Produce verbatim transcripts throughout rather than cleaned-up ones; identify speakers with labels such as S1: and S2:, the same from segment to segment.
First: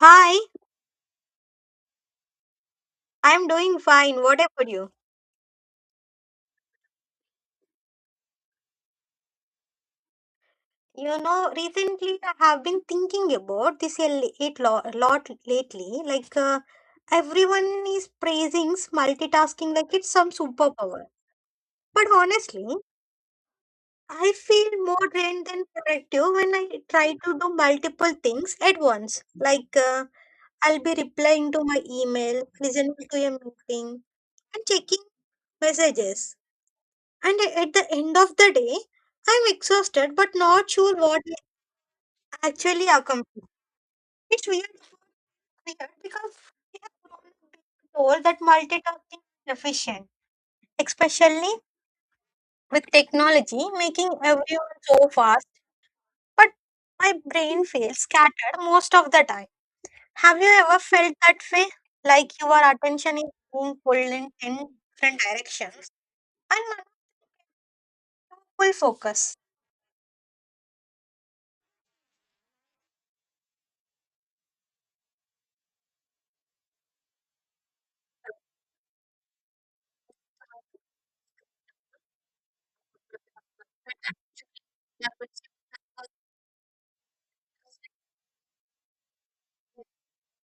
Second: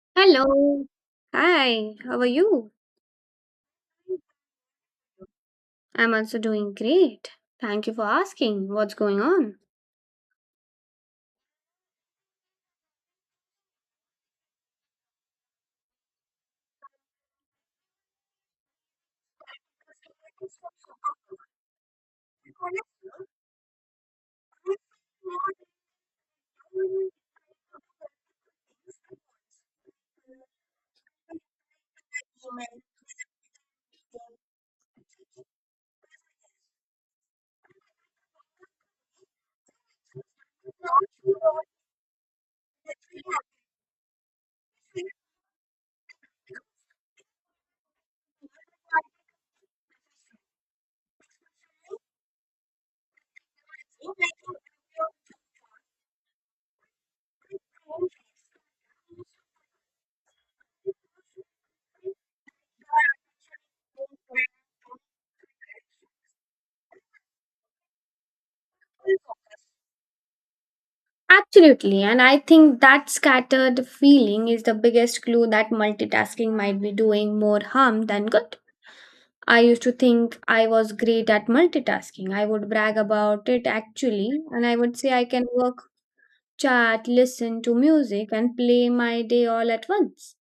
S1: Hi,
S2: Hello. Hi, how are you?
S1: I'm doing fine. What about you?
S2: I'm also doing great. Thank you for asking. What's going on?
S1: You know, recently I have been thinking about this a li- it lo- lot lately. Like, uh, everyone is praising multitasking like it's some superpower. But honestly, I feel more drained than productive when I try to do multiple things at once. Like, uh, I'll be replying to my email, listening to a meeting, and checking messages. And at the end of the day, I'm exhausted but not sure what I actually accomplished. It's weird, weird because we have grown up being told that multitasking is efficient, especially with technology making everyone so fast. But my brain feels scattered most of the time. Have you ever felt that way? Like your attention is being pulled in ten different directions and not full focus.
S2: Absolutely, and I think that scattered feeling is the biggest clue that multitasking might be doing more harm than good. I used to think I was great at multitasking. I would brag about it actually, and I would say I can work, chat, listen to music, and play my day all at once.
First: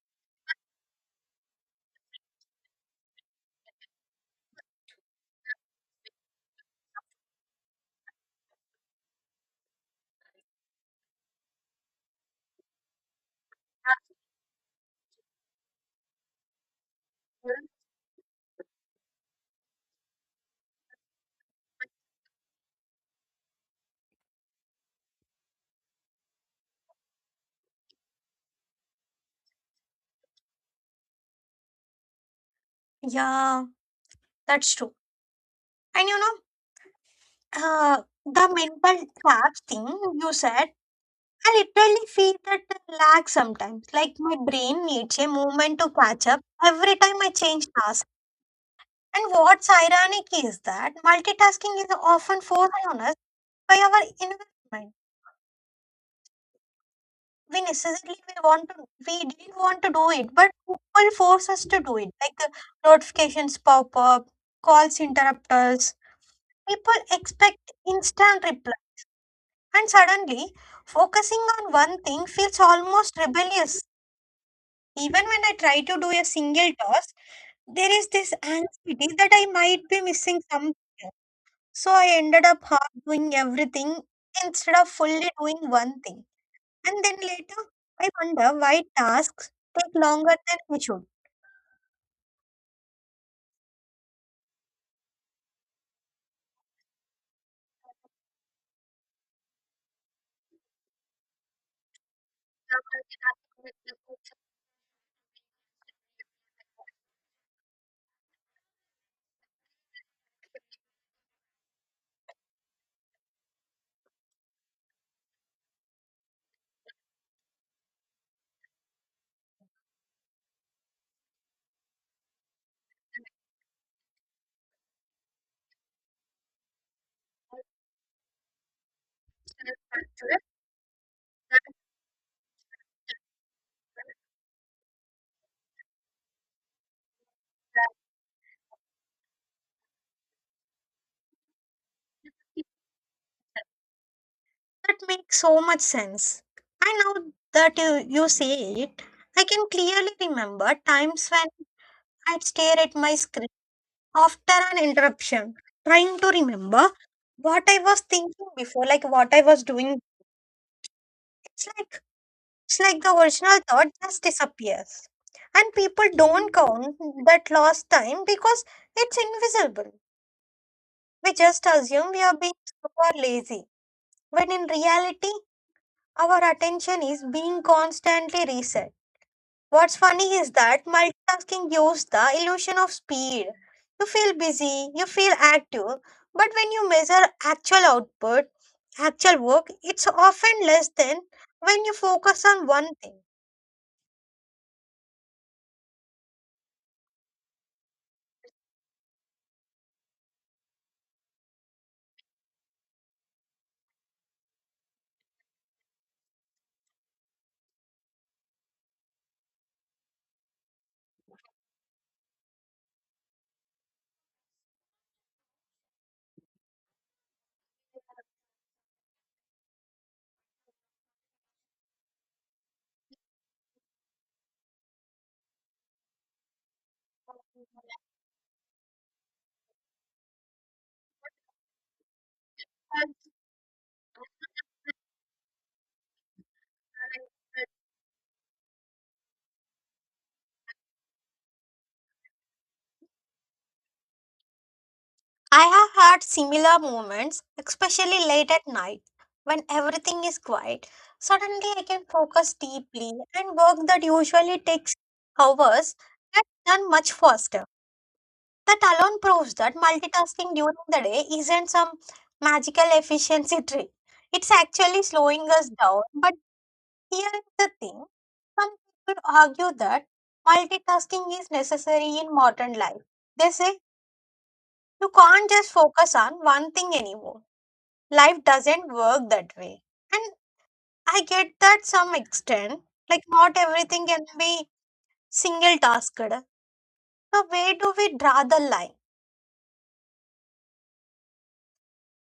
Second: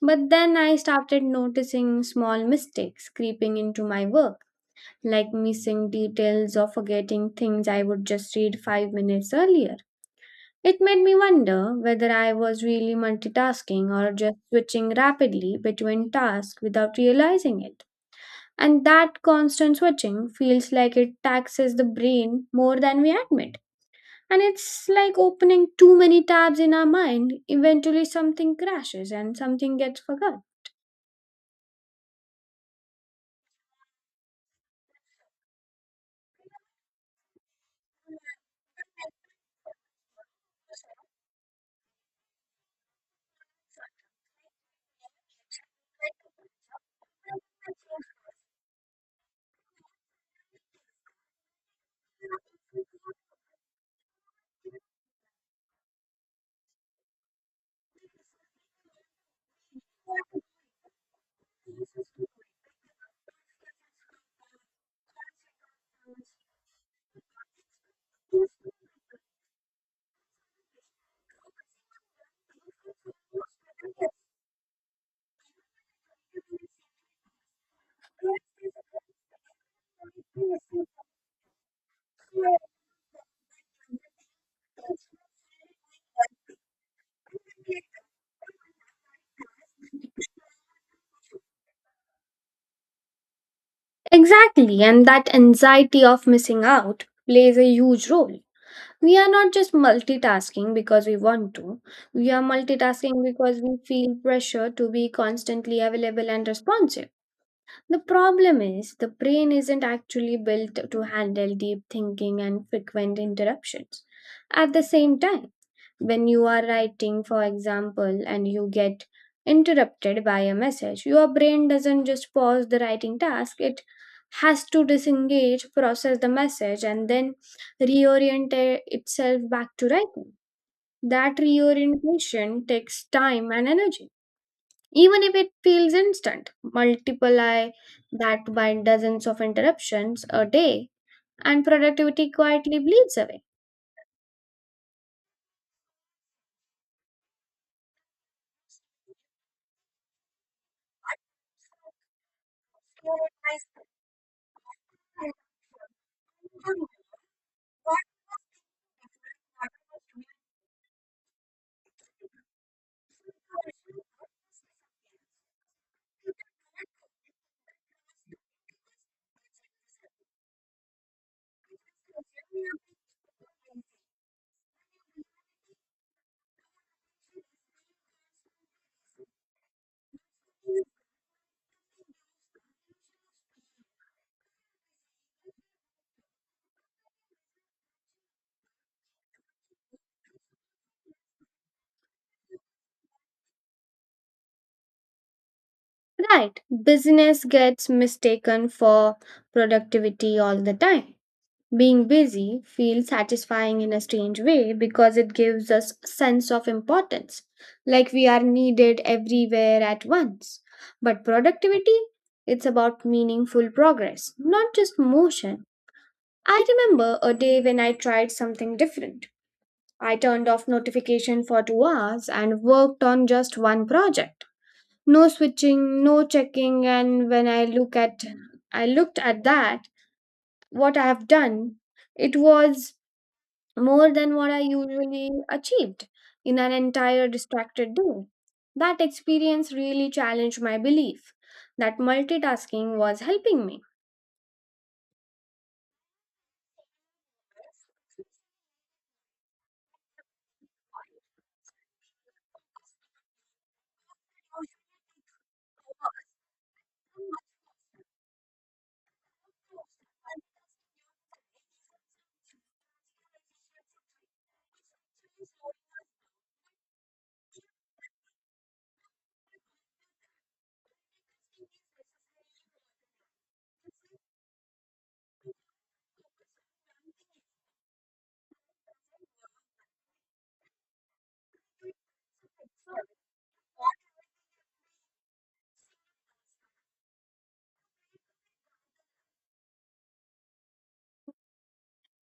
S2: But then I started noticing small mistakes creeping into my work like missing details or forgetting things I would just read five minutes earlier. It made me wonder whether I was really multitasking or just switching rapidly between tasks without realizing it. And that constant switching feels like it taxes the brain more than we admit. And it's like opening too many tabs in our mind, eventually something crashes and something gets forgotten.
S1: Yeah, that's true. And you know, Uh, the mental traps thing you said, I literally feel that lag sometimes. Like my brain needs a moment to catch up every time I change tasks. And what's ironic is that multitasking is often forced on us by our environment. We necessarily we want to we didn't want to do it, but people force us to do it. Like uh, notifications pop up, calls interrupt us. People expect instant replies. And suddenly, focusing on one thing feels almost rebellious. Even when I try to do a single task, there is this anxiety that I might be missing something. So I ended up half doing everything instead of fully doing one thing. And then later, I wonder why tasks take longer than they should.
S2: Exactly, and that anxiety of missing out plays a huge role. We are not just multitasking because we want to. We are multitasking because we feel pressure to be constantly available and responsive. The problem is the brain isn't actually built to handle deep thinking and frequent interruptions at the same time. When you are writing, for example, and you get interrupted by a message, your brain doesn't just pause the writing task, it has to disengage, process the message, and then reorient i- itself back to writing. That reorientation takes time and energy. Even if it feels instant, multiply that by dozens of interruptions a day, and productivity quietly bleeds away.
S1: That makes so much sense. I know that you, you say it. I can clearly remember times when I'd stare at my screen after an interruption, trying to remember what I was thinking before, like what I was doing. It's like it's like the original thought just disappears. And people don't count that lost time because it's invisible. We just assume we are being super lazy, when in reality our attention is being constantly reset. What's funny is that multitasking gives the illusion of speed. You feel busy, you feel active, but when you measure actual output, actual work, it's often less than when you focus on one thing.
S2: Right. Business gets mistaken for productivity all the time. Being busy feels satisfying in a strange way because it gives us a sense of importance, like we are needed everywhere at once. But productivity, it's about meaningful progress, not just motion. I remember a day when I tried something different. I turned off notification for two hours and worked on just one project, no switching, no checking, and when I look at I looked at that, what I have done, it was more than what I usually achieved in an entire distracted day. That experience really challenged my belief that multitasking was helping me.
S1: I have had similar moments, especially late at night when everything is quiet. Suddenly, I can focus deeply and work that usually takes hours gets done much faster. That alone proves that multitasking during the day isn't some magical efficiency trick. It's actually slowing us down. But here is the thing, some people argue that multitasking is necessary in modern life. They say you can't just focus on one thing anymore. Life doesn't work that way. And I get that some extent, like not everything can be single tasked. So, where do we draw the line?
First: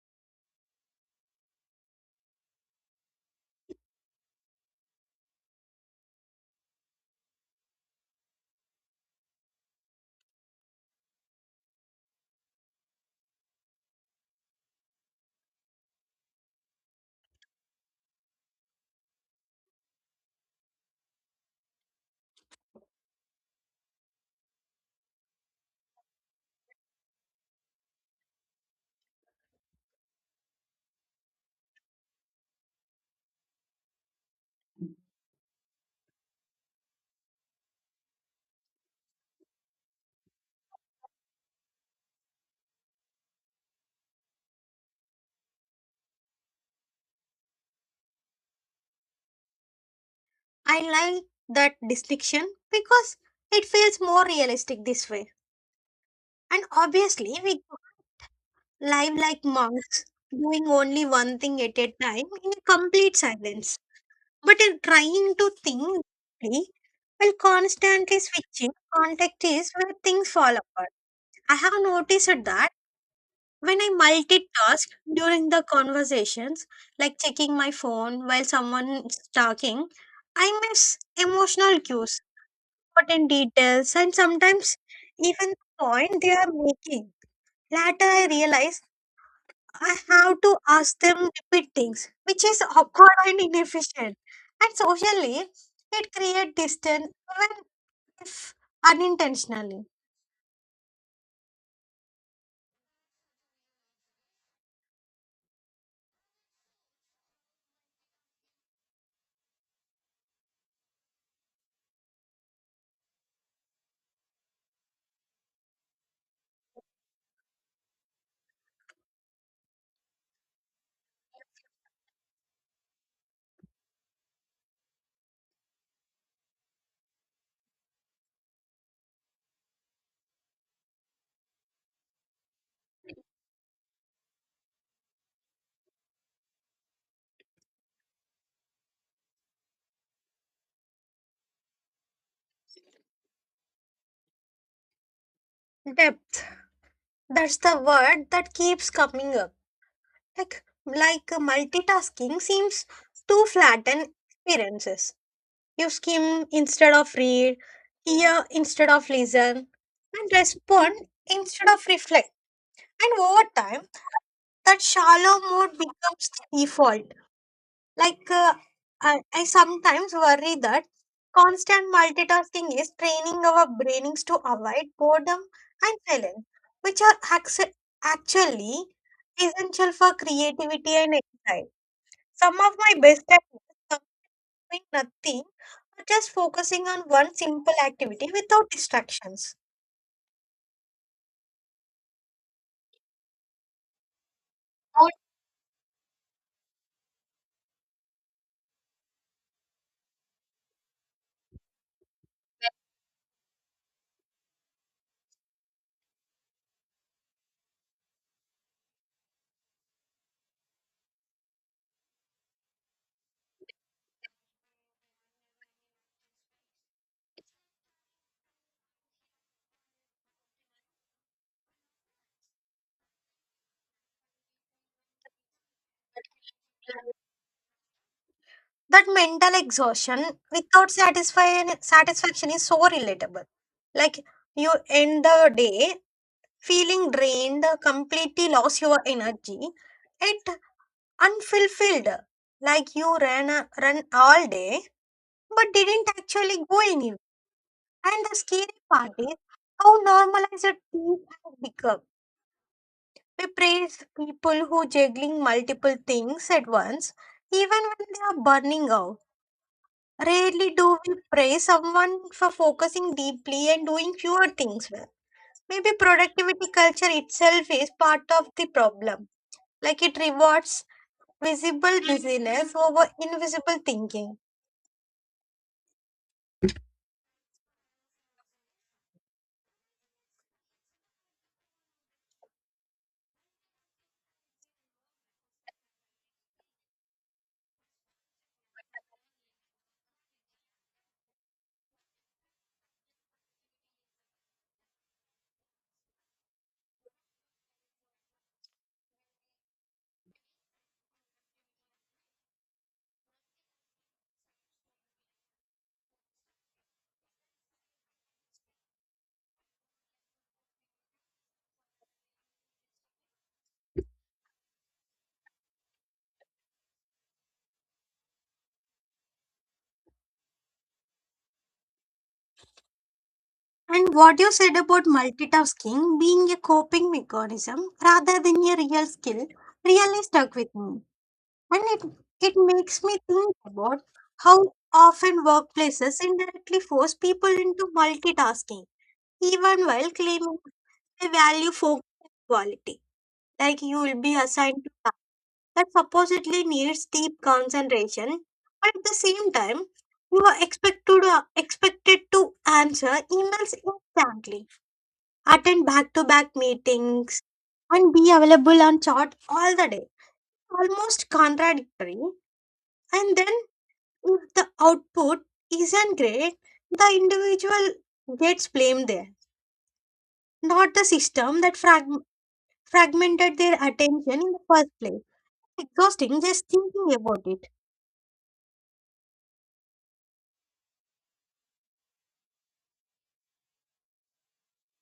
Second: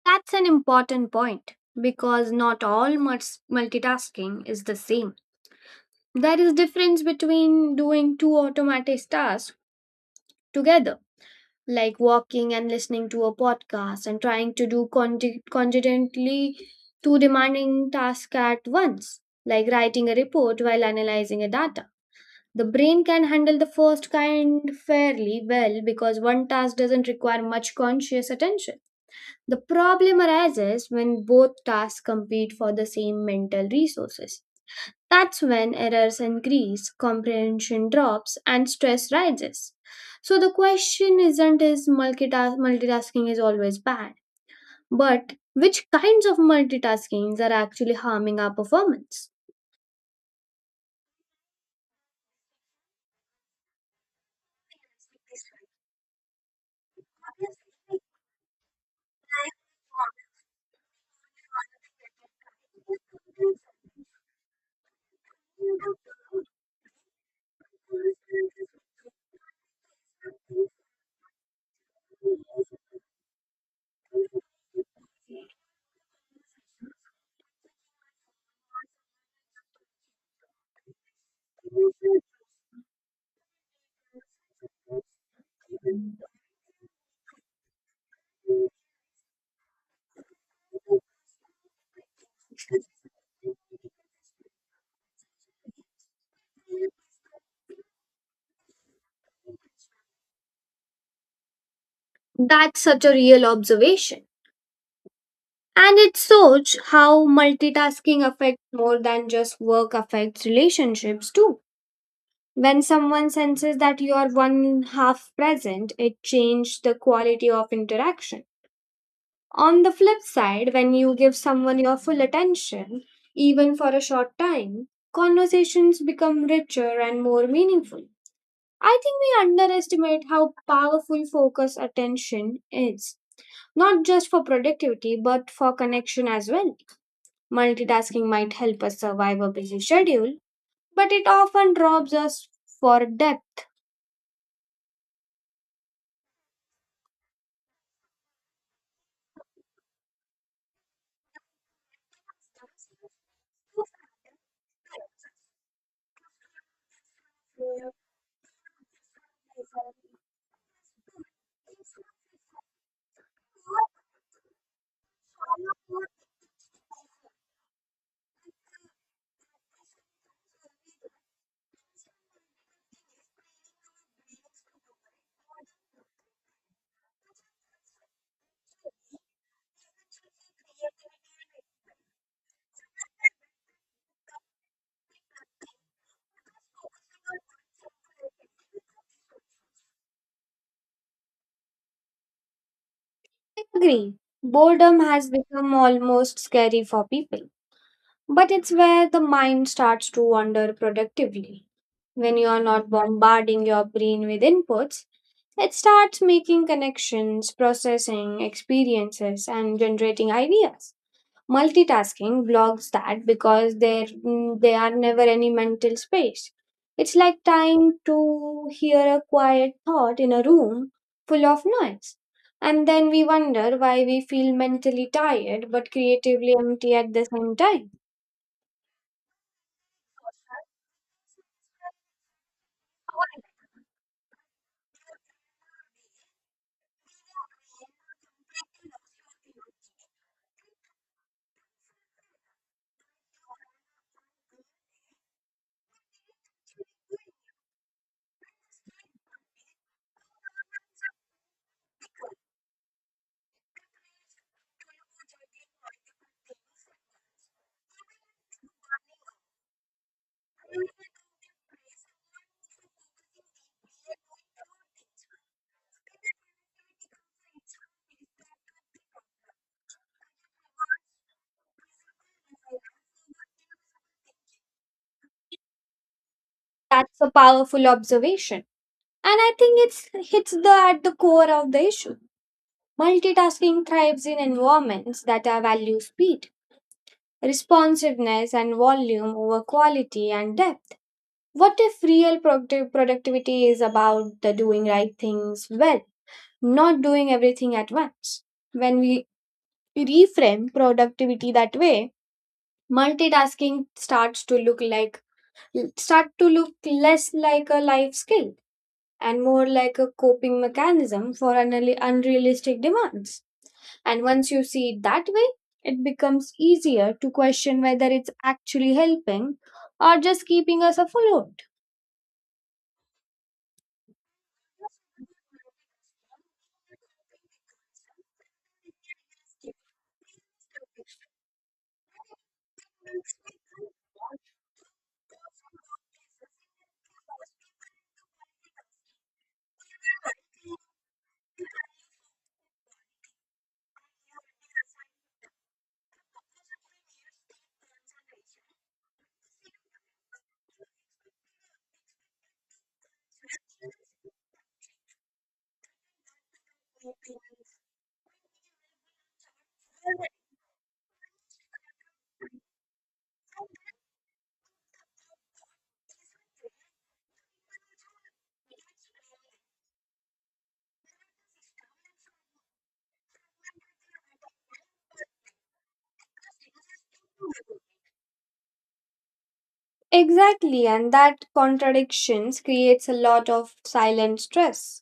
S2: That's an important point because not all mul- multitasking is the same. There is difference between doing two automatic tasks together, like walking and listening to a podcast, and trying to do conti- congenitally two demanding tasks at once, like writing a report while analyzing a data. The brain can handle the first kind fairly well because one task doesn't require much conscious attention. The problem arises when both tasks compete for the same mental resources. That's when errors increase, comprehension drops, and stress rises. So the question isn't is multitask- multitasking is always bad, but which kinds of multitaskings are actually harming our performance?
S1: I like that distinction because it feels more realistic this way. And obviously, we live like monks, doing only one thing at a time in complete silence. But in trying to think deeply, while constantly switching, context is where things fall apart. I have noticed that when I multitask during the conversations, like checking my phone while someone is talking, I miss emotional cues, important details, and sometimes even the point they are making. Later, I realize I have to ask them repeat things, which is awkward and inefficient. And socially, it creates distance even if unintentionally.
S2: That's such a real observation. And it shows how multitasking affects more than just work, affects relationships too. When someone senses that you are one half present, it changes the quality of interaction. On the flip side, when you give someone your full attention, even for a short time, conversations become richer and more meaningful. I think we underestimate how powerful focus attention is, not just for productivity, but for connection as well. Multitasking might help us survive a busy schedule, but it often robs us for depth.
S1: Depth. That's the word that keeps coming up. Like, like multitasking seems to flatten experiences. You skim instead of read, hear instead of listen, and respond instead of reflect. And over time, that shallow mode becomes the default. Like, uh, I, I sometimes worry that constant multitasking is training our brains to avoid boredom and silence, which are acc- actually essential for creativity and insight. Some of my best ideas doing nothing, or just focusing on one simple activity without distractions.
S2: Agree. Boredom
S1: Or-
S2: has become almost scary for people. But it's where the mind starts to wander productively. When you are not bombarding your brain with inputs, it starts making connections, processing experiences, and generating ideas. Multitasking blocks that because there mm, there are never any mental space. It's like trying to hear a quiet thought in a room full of noise. And then we wonder why we feel mentally tired but creatively empty at the same time.
S1: That mental exhaustion without satisfying satisfaction is so relatable. Like you end the day feeling drained, completely lost your energy, it unfulfilled. Like you ran a- run all day but didn't actually go anywhere. And the scary part is how normalized it has become. We praise people who juggling multiple things at once, even when they are burning out. Rarely do we praise someone for focusing deeply and doing fewer things well. Maybe productivity culture itself is part of the problem. Like it rewards visible busyness over invisible thinking.
S2: That's a powerful observation. And I think it's hits the at the core of the issue. Multitasking thrives in environments that are value speed, responsiveness and volume over quality and depth. What if real productive productivity is about the doing right things well, not doing everything at once? When we reframe productivity that way, multitasking starts to look like start to look less like a life skill and more like a coping mechanism for unreal- unrealistic demands. And once you see it that way, it becomes easier to question whether it's actually helping or just keeping us afloat.
S1: And what you said about multitasking being a coping mechanism rather than a real skill really stuck with me. And it, it makes me think about how often workplaces indirectly force people into multitasking, even while claiming they value focus and quality. Like you will be assigned to task that supposedly needs deep concentration, but at the same time, you are expected to, expected to answer emails instantly, attend back-to-back meetings, and be available on chat all the day. Almost contradictory. And then if the output isn't great, the individual gets blamed there, not the system that frag- fragmented their attention in the first place. Exhausting just thinking about it.
S2: Exactly, and that contradictions creates a lot of silent stress.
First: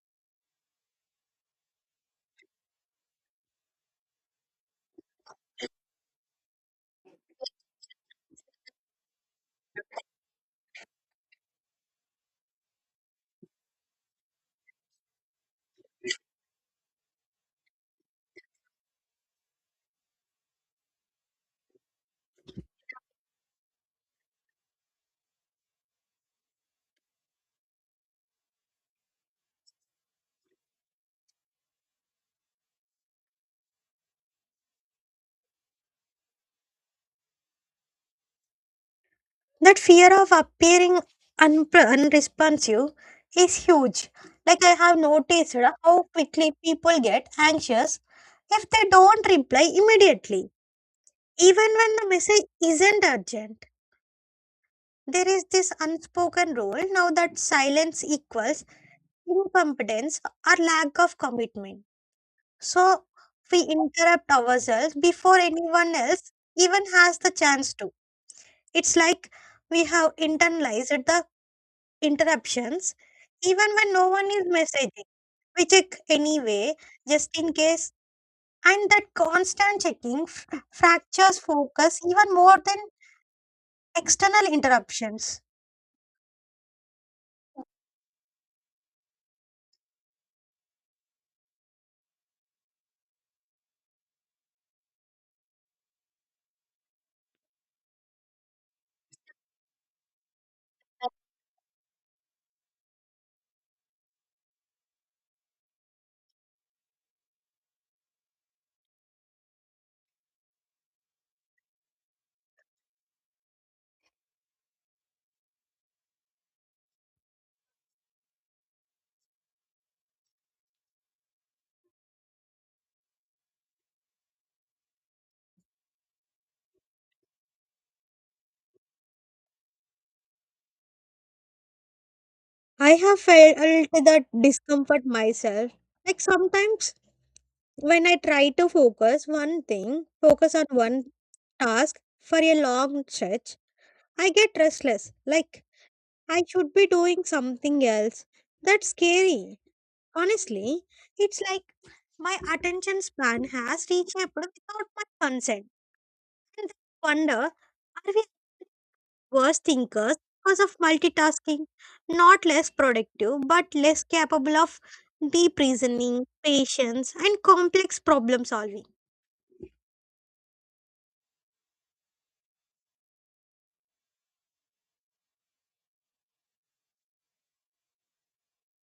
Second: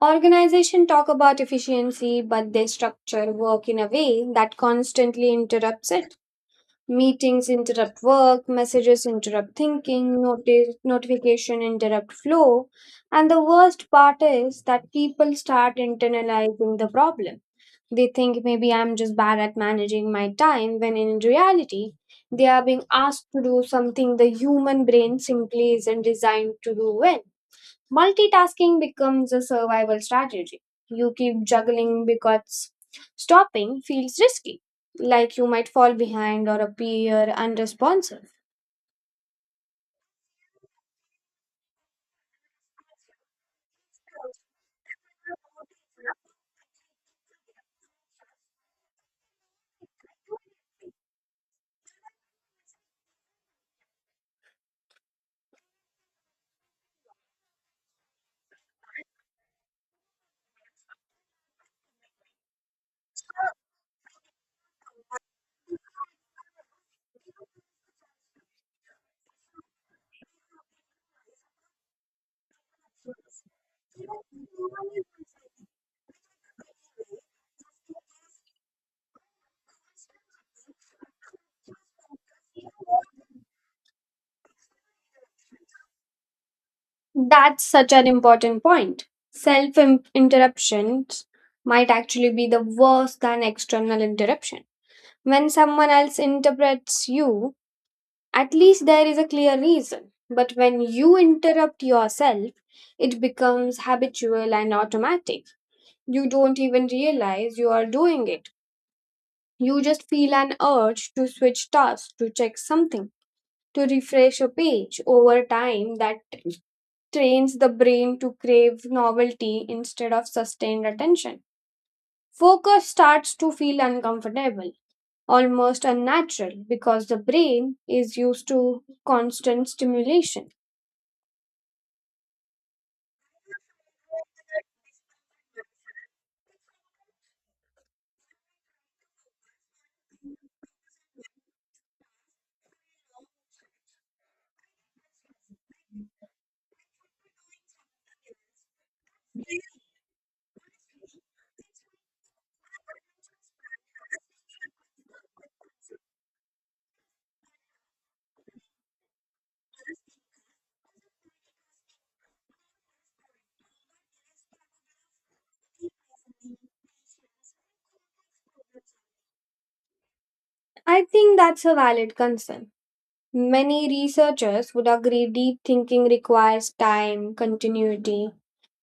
S2: Organizations talk about efficiency, but they structure work in a way that constantly interrupts it. Meetings interrupt work, messages interrupt thinking, notice, notification interrupt flow, and the worst part is that people start internalizing the problem. They think maybe I'm just bad at managing my time when in reality they are being asked to do something the human brain simply isn't designed to do well. Multitasking becomes a survival strategy. You keep juggling because stopping feels risky, like you might fall behind or appear unresponsive.
S1: That fear of appearing un- unresponsive is huge. Like I have noticed uh, how quickly people get anxious if they don't reply immediately, even when the message isn't urgent. There is this unspoken rule now that silence equals incompetence or lack of commitment. So we interrupt ourselves before anyone else even has the chance to. It's like we have internalized the interruptions even when no one is messaging. We check anyway, just in case. And that constant checking f- fractures focus even more than external interruptions.
S2: That's such an important point. Self interruptions might actually be the worst than external interruption. When someone else interprets you, at least there is a clear reason. But when you interrupt yourself, it becomes habitual and automatic. You don't even realize you are doing it. You just feel an urge to switch tasks, to check something, to refresh a page. Over time, that trains the brain to crave novelty instead of sustained attention. Focus starts to feel uncomfortable, almost unnatural, because the brain is used to constant stimulation.
S1: I have felt that discomfort myself. Like sometimes when I try to focus one thing, focus on one task for a long stretch, I get restless, like I should be doing something else. That's scary. Honestly, it's like my attention span has reshaped without my consent. And I wonder, are we worse thinkers because of multitasking, not less productive, but less capable of deep reasoning, patience, and complex problem solving.
S2: I think that's a valid concern. Many researchers would agree deep thinking requires time, continuity,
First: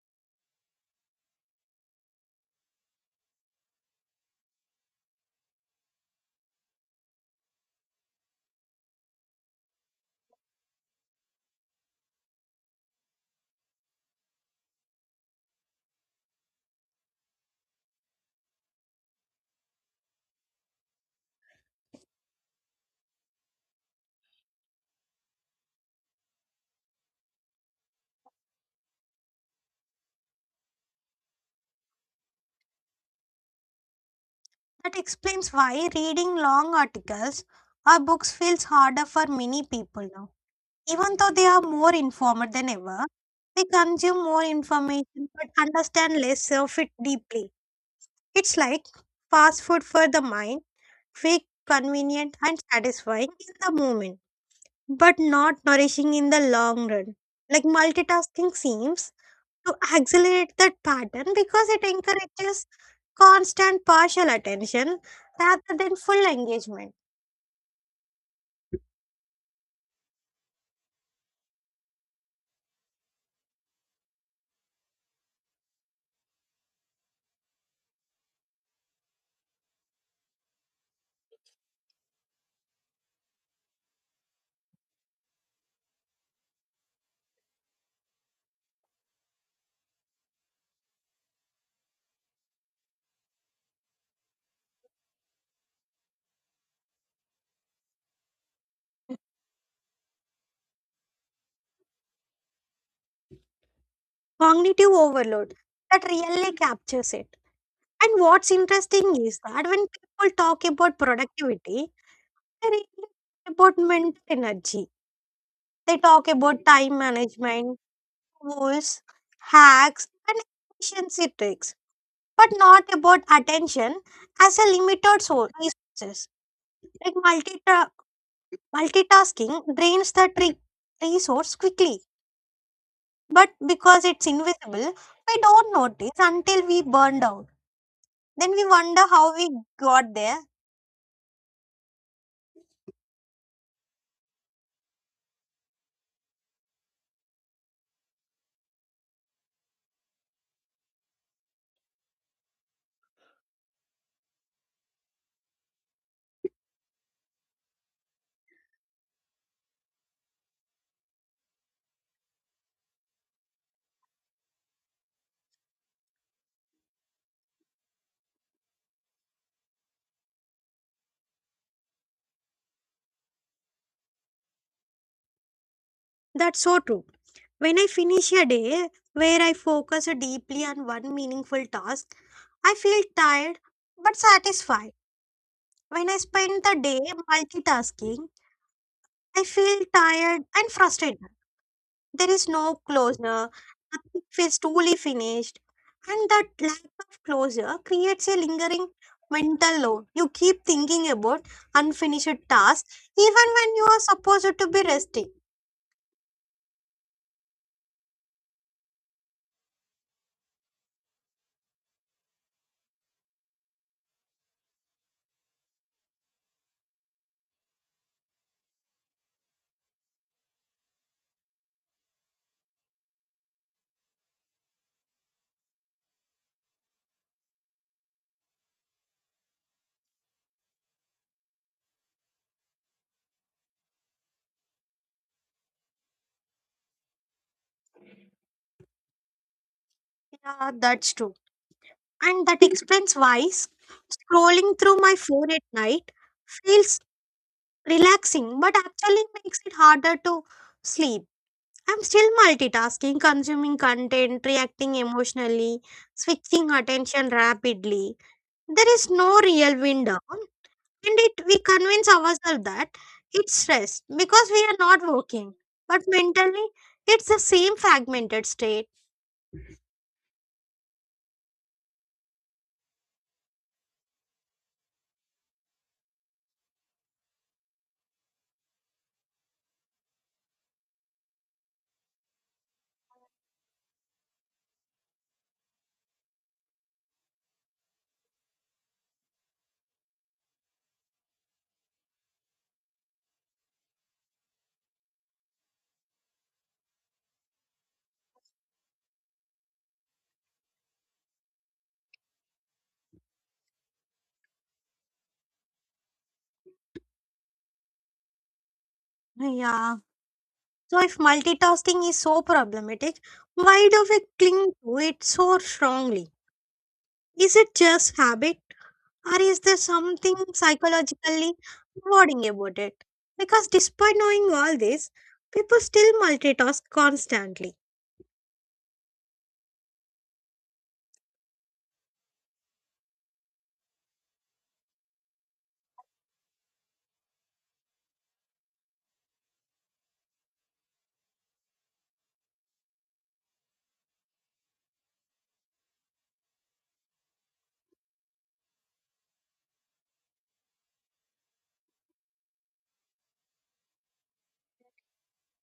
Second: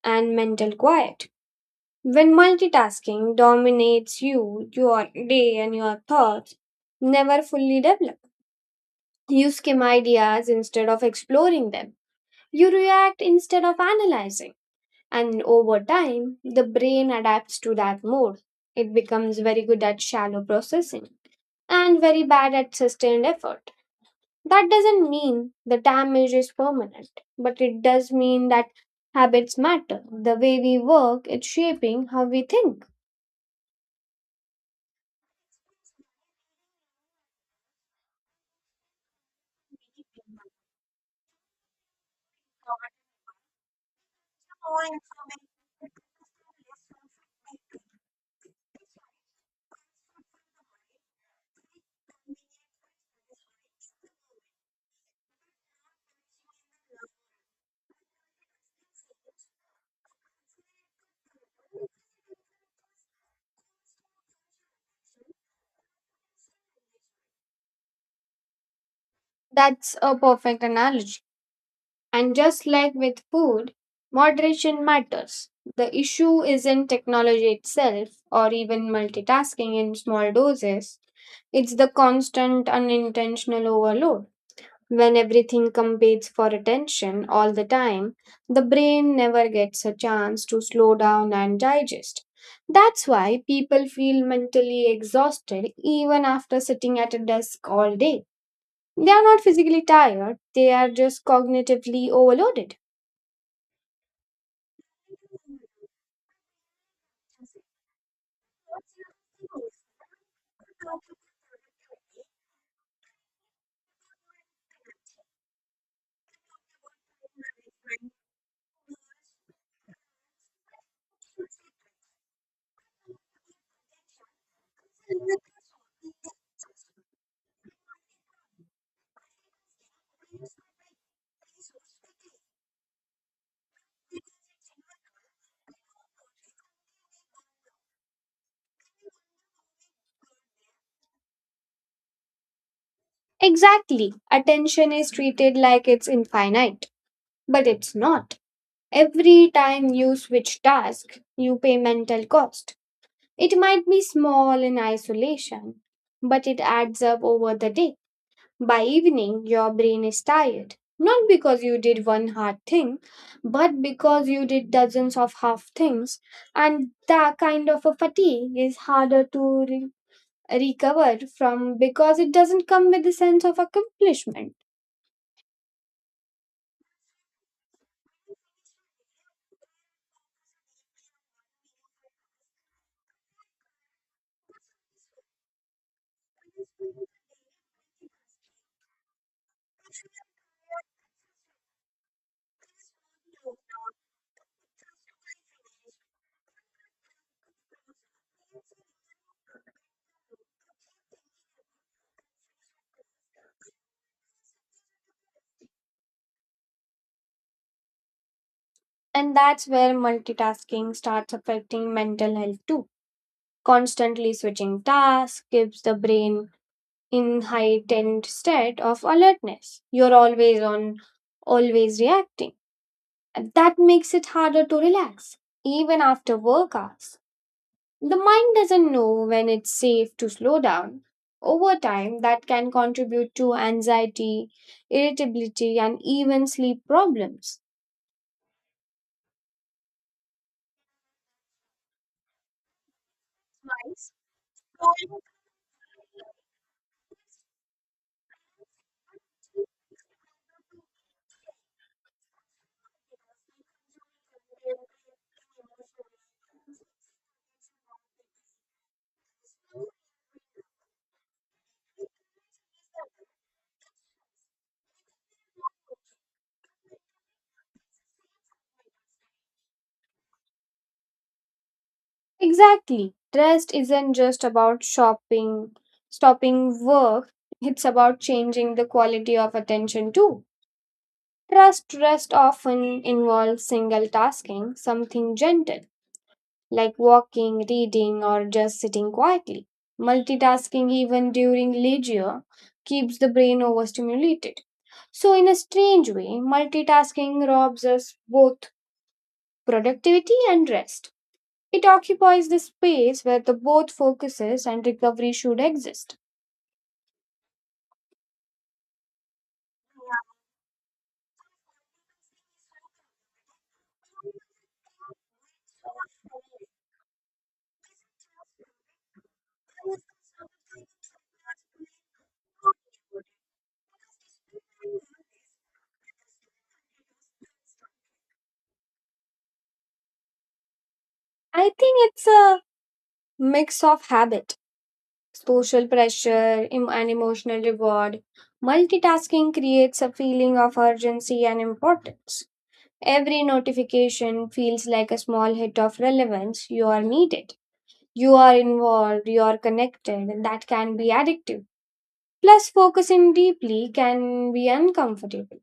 S2: and mental quiet. When multitasking dominates you, your day and your thoughts never fully develop. You skim ideas instead of exploring them. You react instead of analyzing. And over time, the brain adapts to that mode. It becomes very good at shallow processing and very bad at sustained effort. That doesn't mean the damage is permanent, but it does mean that habits matter. The way we work is shaping how we think.
S1: That explains why reading long articles or books feels harder for many people now. Even though they are more informed than ever, they consume more information but understand less of it deeply. It's like fast food for the mind, quick, convenient, and satisfying in the moment, but not nourishing in the long run. Like multitasking seems to accelerate that pattern because it encourages constant partial attention rather than full engagement.
S2: That's a perfect analogy. And just like with food, moderation matters. The issue isn't technology itself or even multitasking in small doses, it's the constant unintentional overload. When everything competes for attention all the time, the brain never gets a chance to slow down and digest. That's why people feel mentally exhausted even after sitting at a desk all day. They are not physically tired, they are just cognitively overloaded.
S1: Cognitive overload, that really captures it. And what's interesting is that when people talk about productivity, they really talk about mental energy. They talk about time management, tools, hacks, and efficiency tricks, but not about attention as a limited source resources. Like multita- multitasking drains the tri- resource quickly, but because it's invisible, we don't notice until we burn out. Then we wonder how we got there.
S2: Exactly, attention is treated like it's infinite, but it's not. Every time you switch task, you pay mental cost. It might be small in isolation, but it adds up over the day. By evening, your brain is tired. Not because you did one hard thing, but because you did dozens of half things, and that kind of a fatigue is harder to re- recover from because it doesn't come with a sense of accomplishment.
S1: That's so true. When I finish a day where I focus deeply on one meaningful task, I feel tired but satisfied. When I spend the day multitasking, I feel tired and frustrated. There is no closure, nothing feels truly finished, and that lack of closure creates a lingering mental load. You keep thinking about unfinished tasks even when you are supposed to be resting.
S2: And that's where multitasking starts affecting mental health too. Constantly switching tasks gives the brain in heightened state of alertness. You're always on, always reacting. And that makes it harder to relax, even after work hours. The mind doesn't know when it's safe to slow down. Over time, that can contribute to anxiety, irritability, and even sleep problems.
S1: Yeah, that's true. And that explains why s- scrolling through my phone at night feels relaxing but actually makes it harder to sleep. I'm still multitasking, consuming content, reacting emotionally, switching attention rapidly. There is no real window, and it we convince ourselves that it's rest because we are not working, but mentally it's the same fragmented state.
S2: Exactly. Rest isn't just about shopping, stopping work, it's about changing the quality of attention too. Trust rest often involves single tasking, something gentle, like walking, reading, or just sitting quietly. Multitasking, even during leisure, keeps the brain overstimulated. So, in a strange way, multitasking robs us both productivity and rest. It occupies the space where the both focuses and recovery should exist.
S1: Yeah. So if multitasking is so problematic, why do we cling to it so strongly? Is it just habit or is there something psychologically rewarding about it? Because despite knowing all this, people still multitask constantly.
S2: I think it's a mix of habits, social pressure, em- and emotional reward. Multitasking creates a feeling of urgency and importance. Every notification feels like a small hit of relevance. You are needed, you are involved, you are connected. That can be addictive. Plus, focusing deeply can be uncomfortable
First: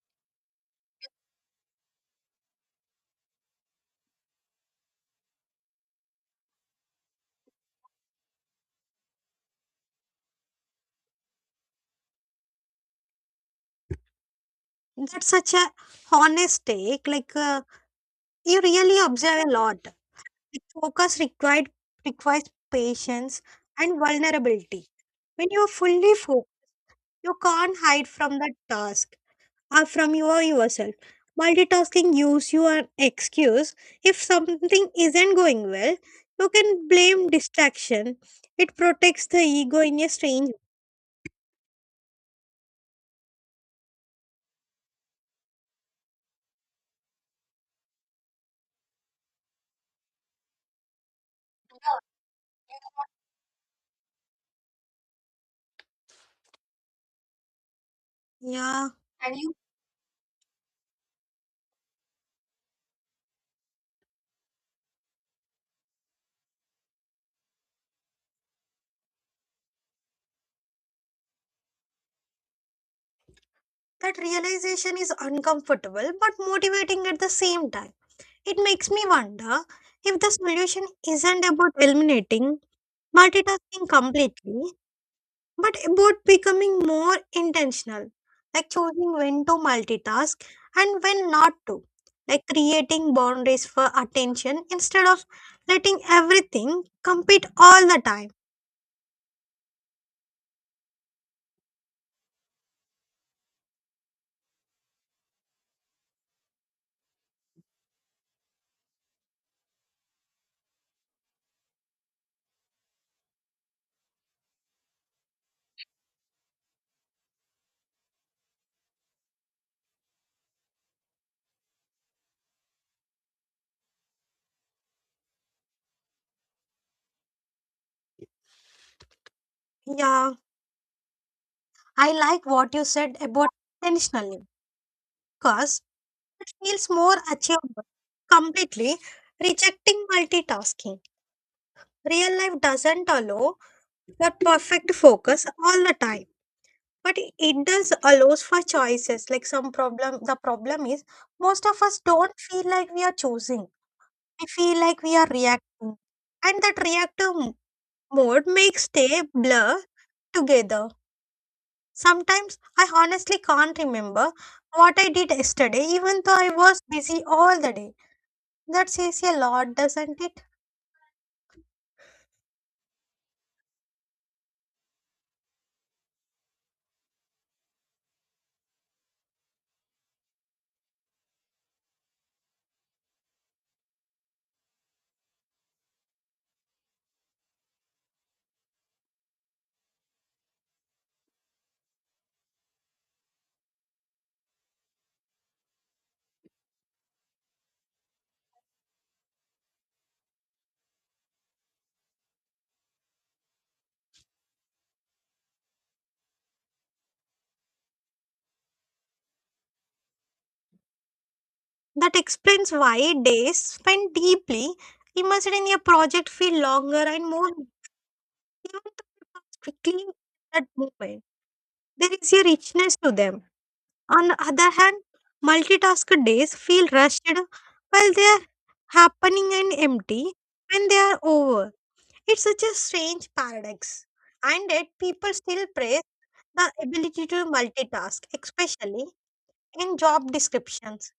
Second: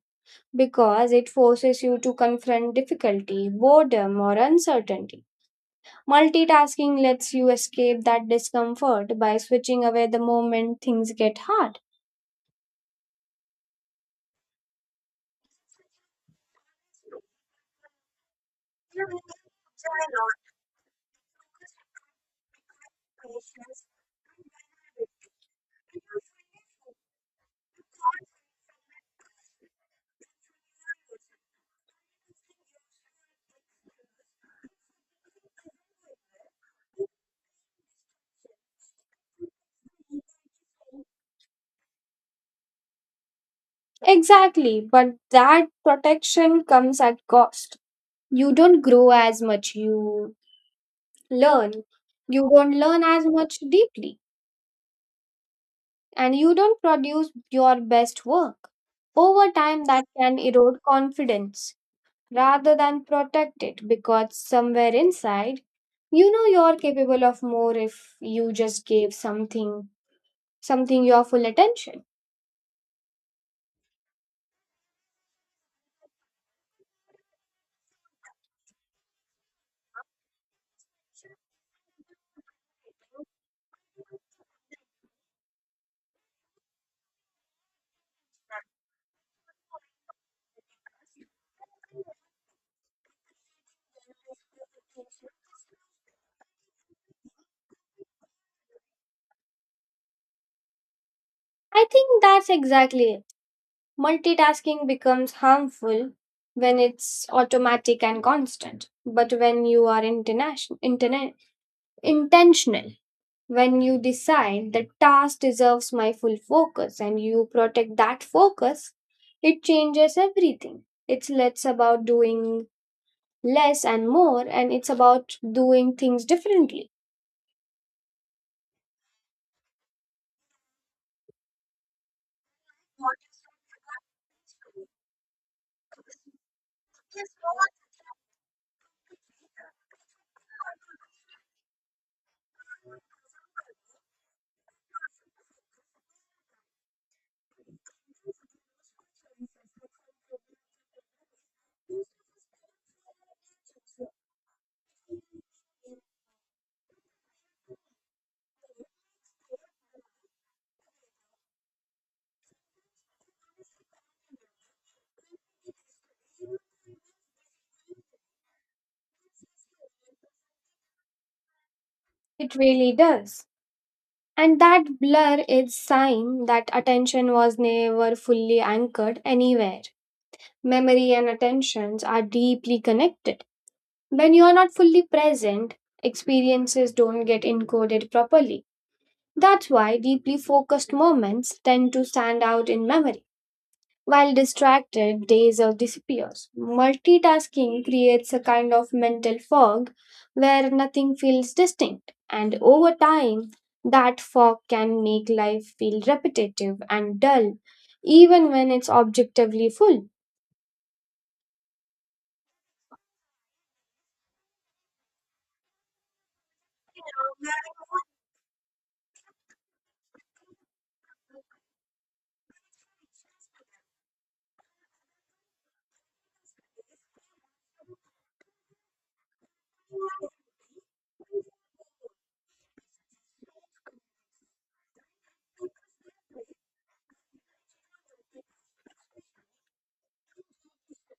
S2: because it forces you to confront difficulty, boredom, or uncertainty. Multitasking lets you escape that discomfort by switching away the moment things get hard.
S1: That's such a honest take. Like uh, you really observe a lot. Like, focus required requires patience and vulnerability. When you are fully focused, you can't hide from the task or from your yourself. Multitasking gives you an excuse. If something isn't going well, you can blame distraction. It protects the ego in a strange.
S2: Exactly, but that protection comes at cost. You don't grow as much, you learn. You don't learn as much deeply, and you don't produce your best work.
S1: Yeah. And
S2: Over
S1: you
S2: time, that can erode confidence rather than protect it because somewhere inside, you know you're capable of more if you just gave something, something your full attention.
S1: that realization is uncomfortable but motivating at the same time. It makes me wonder if the solution isn't about eliminating multitasking completely, but about becoming more intentional, like choosing when to multitask and when not to, like creating boundaries for attention instead of letting everything compete all the time.
S2: I think that's exactly it. Multitasking becomes harmful when it's automatic and constant, but when you are international, interna- intentional, when you decide the task deserves my full focus and you protect that focus, it changes everything. It's less about doing less and more, and it's about doing things differently.
S1: Yeah, I like what you said about intentionally because it feels more achievable. Completely rejecting multitasking. Real life doesn't allow that perfect focus all the time, but it does allows for choices, like some problem the problem is most of us don't feel like we are choosing, we feel like we are reacting, and that reactive m- mode makes day blur together. Sometimes I honestly can't remember what I did yesterday even though I was busy all the day. That says a lot, doesn't it?
S2: It really does. And that blur is sign that attention was never fully anchored anywhere. Memory and attentions are deeply connected. When you are not fully present, experiences don't get encoded properly. That's why deeply focused moments tend to stand out in memory, while distracted days or disappears. Multitasking creates a kind of mental fog where nothing feels distinct, and over time, that fog can make life feel repetitive and dull, even when it's objectively full.
S1: That explains why days spent deeply immersed in a project feel longer and more even though it was quickly that moment. There is a richness to them. On the other hand, multitask days feel rushed while they are happening and empty when they are over. It's such a strange paradox. And yet, people still praise the ability to multitask, especially in job descriptions.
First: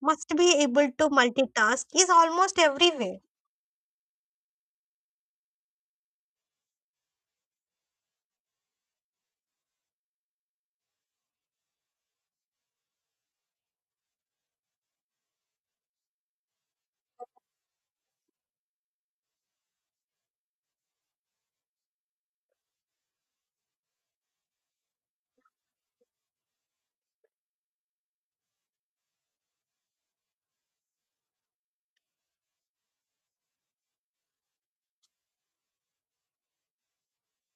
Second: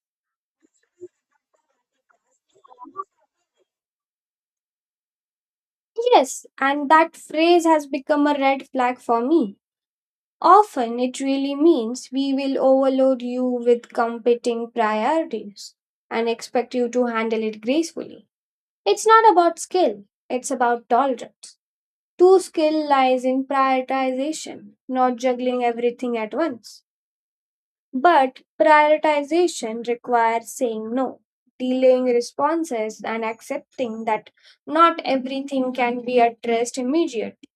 S1: Must be able to multitask is almost everywhere.
S2: Yes, and that phrase has become a red flag for me. Often it really means we will overload you with competing priorities and expect you to handle it gracefully. It's not about skill, it's about tolerance. True skill lies in prioritization, not juggling everything at once. But prioritization requires saying no, delaying responses, and accepting that not everything can be addressed immediately.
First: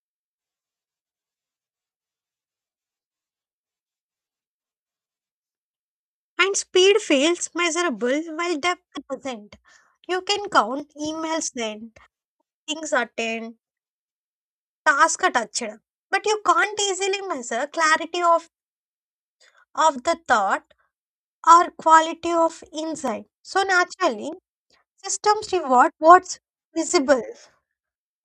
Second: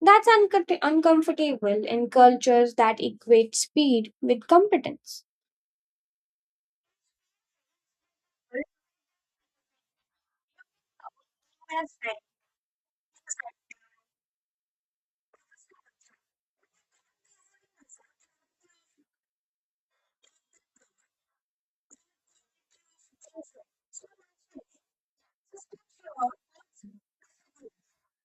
S2: That's uncomfort- uncomfortable in cultures that equate speed with competence.
S1: And speed feels measurable while depth doesn't. You can count emails sent, things attend, task attached, but you can't easily measure clarity of, of the thought or quality of insight. So naturally systems reward what's visible.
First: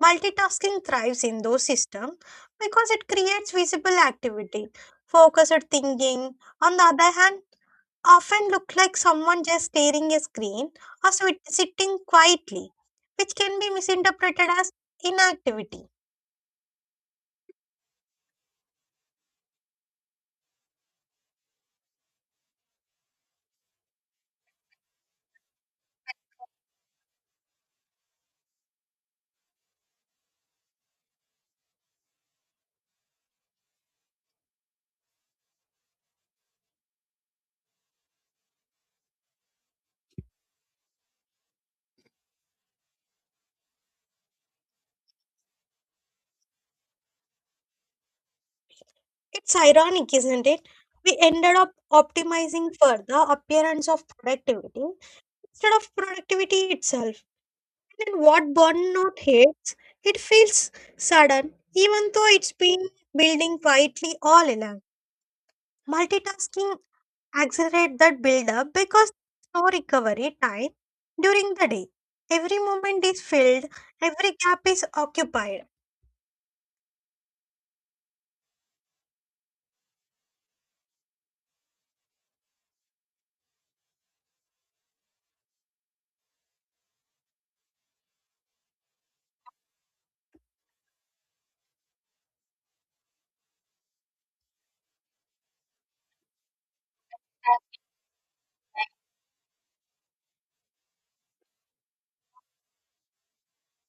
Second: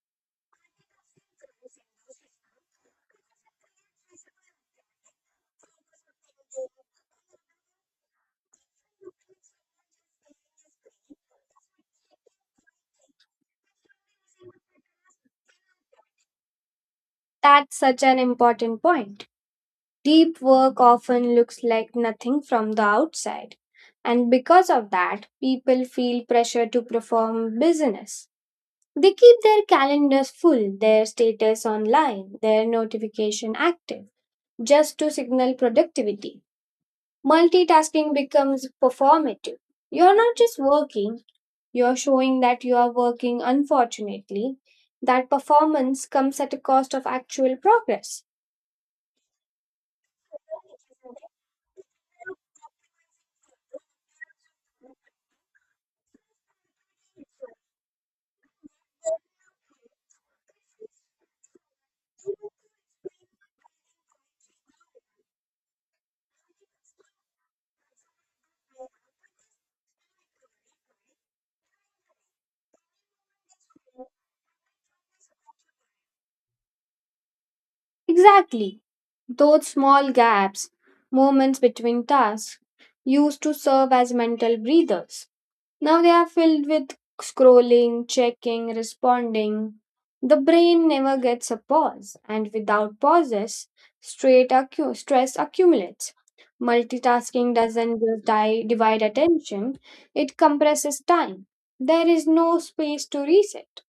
S1: Multitasking thrives in those systems because it creates visible activity. Focused thinking, on the other hand, often look like someone just staring a screen or sit- sitting quietly, which can be misinterpreted as inactivity.
S2: That's such an important point. Deep work often looks like nothing from the outside. And because of that, people feel pressure to perform business. They keep their calendars full, their status online, their notification active, just to signal productivity. Multitasking becomes performative. You're not just working, you're showing that you are working. Unfortunately, that performance comes at a cost of actual progress.
S1: It's ironic, isn't it? We ended up optimizing for the appearance of productivity instead of productivity itself. And what burnout hates, it feels sudden, even though it's been building quietly all along. Multitasking accelerates that buildup because there's no recovery time during the day. Every moment is filled, every gap is occupied.
S2: Exactly. Those small gaps, moments between tasks, used to serve as mental breathers. Now they are filled with scrolling, checking, responding. The brain never gets a pause, and without pauses, straight accu- stress accumulates. Multitasking doesn't just di- divide attention, it compresses time. There is no space to reset.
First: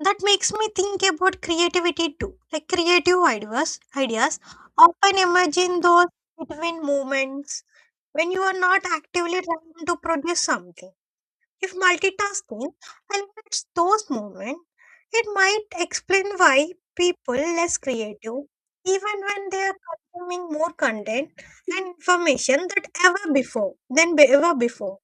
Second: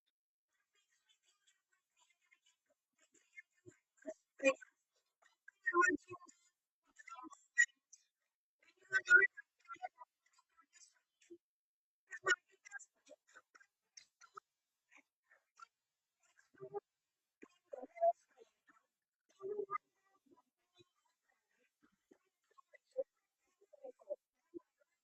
S1: That makes me think about creativity too. Like creative ideas, ideas often imagine those between moments when you are not actively trying to produce something. If multitasking eliminates those moments, it might explain why people less creative even when they are consuming more content and information than ever before than be- ever before.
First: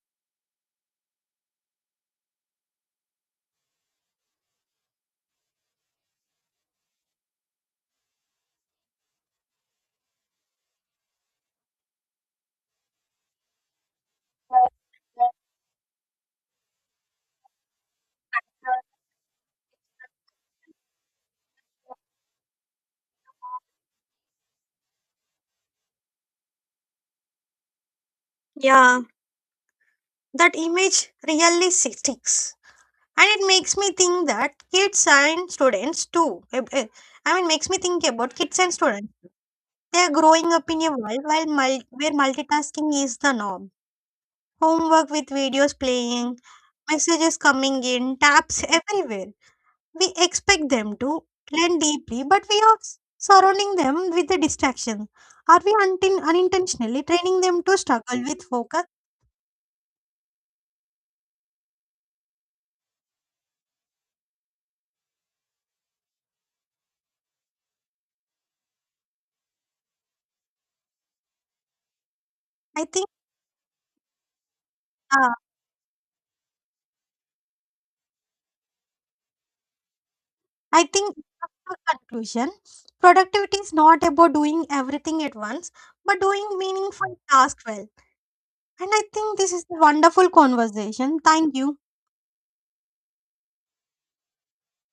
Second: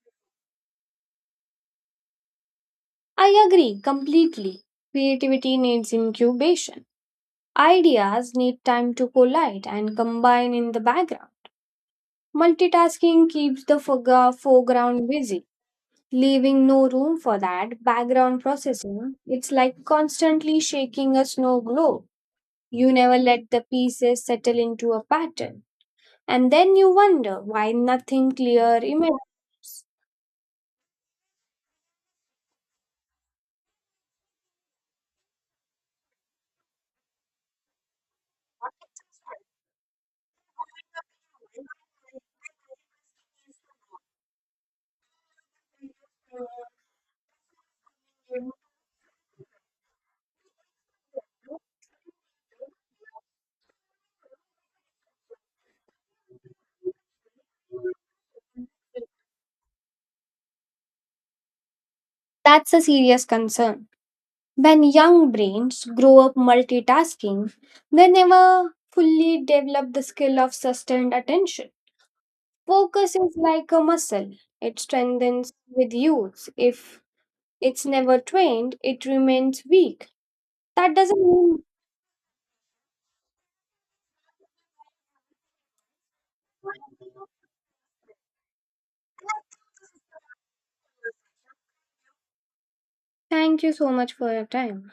S2: I agree completely. Creativity needs incubation. Ideas need time to collide and combine in the background. Multitasking keeps the forega- foreground busy, leaving no room for that background processing. It's like constantly shaking a snow globe. You never let the pieces settle into a pattern. And then you wonder why nothing clear
S1: Yeah,
S2: emerges.
S1: that image really sticks. And it makes me think that kids and students too eh, eh, i mean makes me think about kids and students. They are growing up in a world while mul- where multitasking is the norm. Homework with videos playing, messages coming in taps everywhere. We expect them to learn deeply but we are s- surrounding them with the distraction. Are we untin unintentionally training them to struggle with focus?
S2: That's a serious concern. When young brains grow up multitasking, they never fully develop the skill of sustained attention.
S1: i think
S2: Focus is like a muscle, it
S1: uh,
S2: strengthens with use. If it's never trained, it remains weak.
S1: I
S2: That
S1: think
S2: doesn't mean
S1: in conclusion, productivity is not about doing everything at once, but doing meaningful tasks well. And I think this is a wonderful conversation. Thank you.
S2: thank you so much for your time.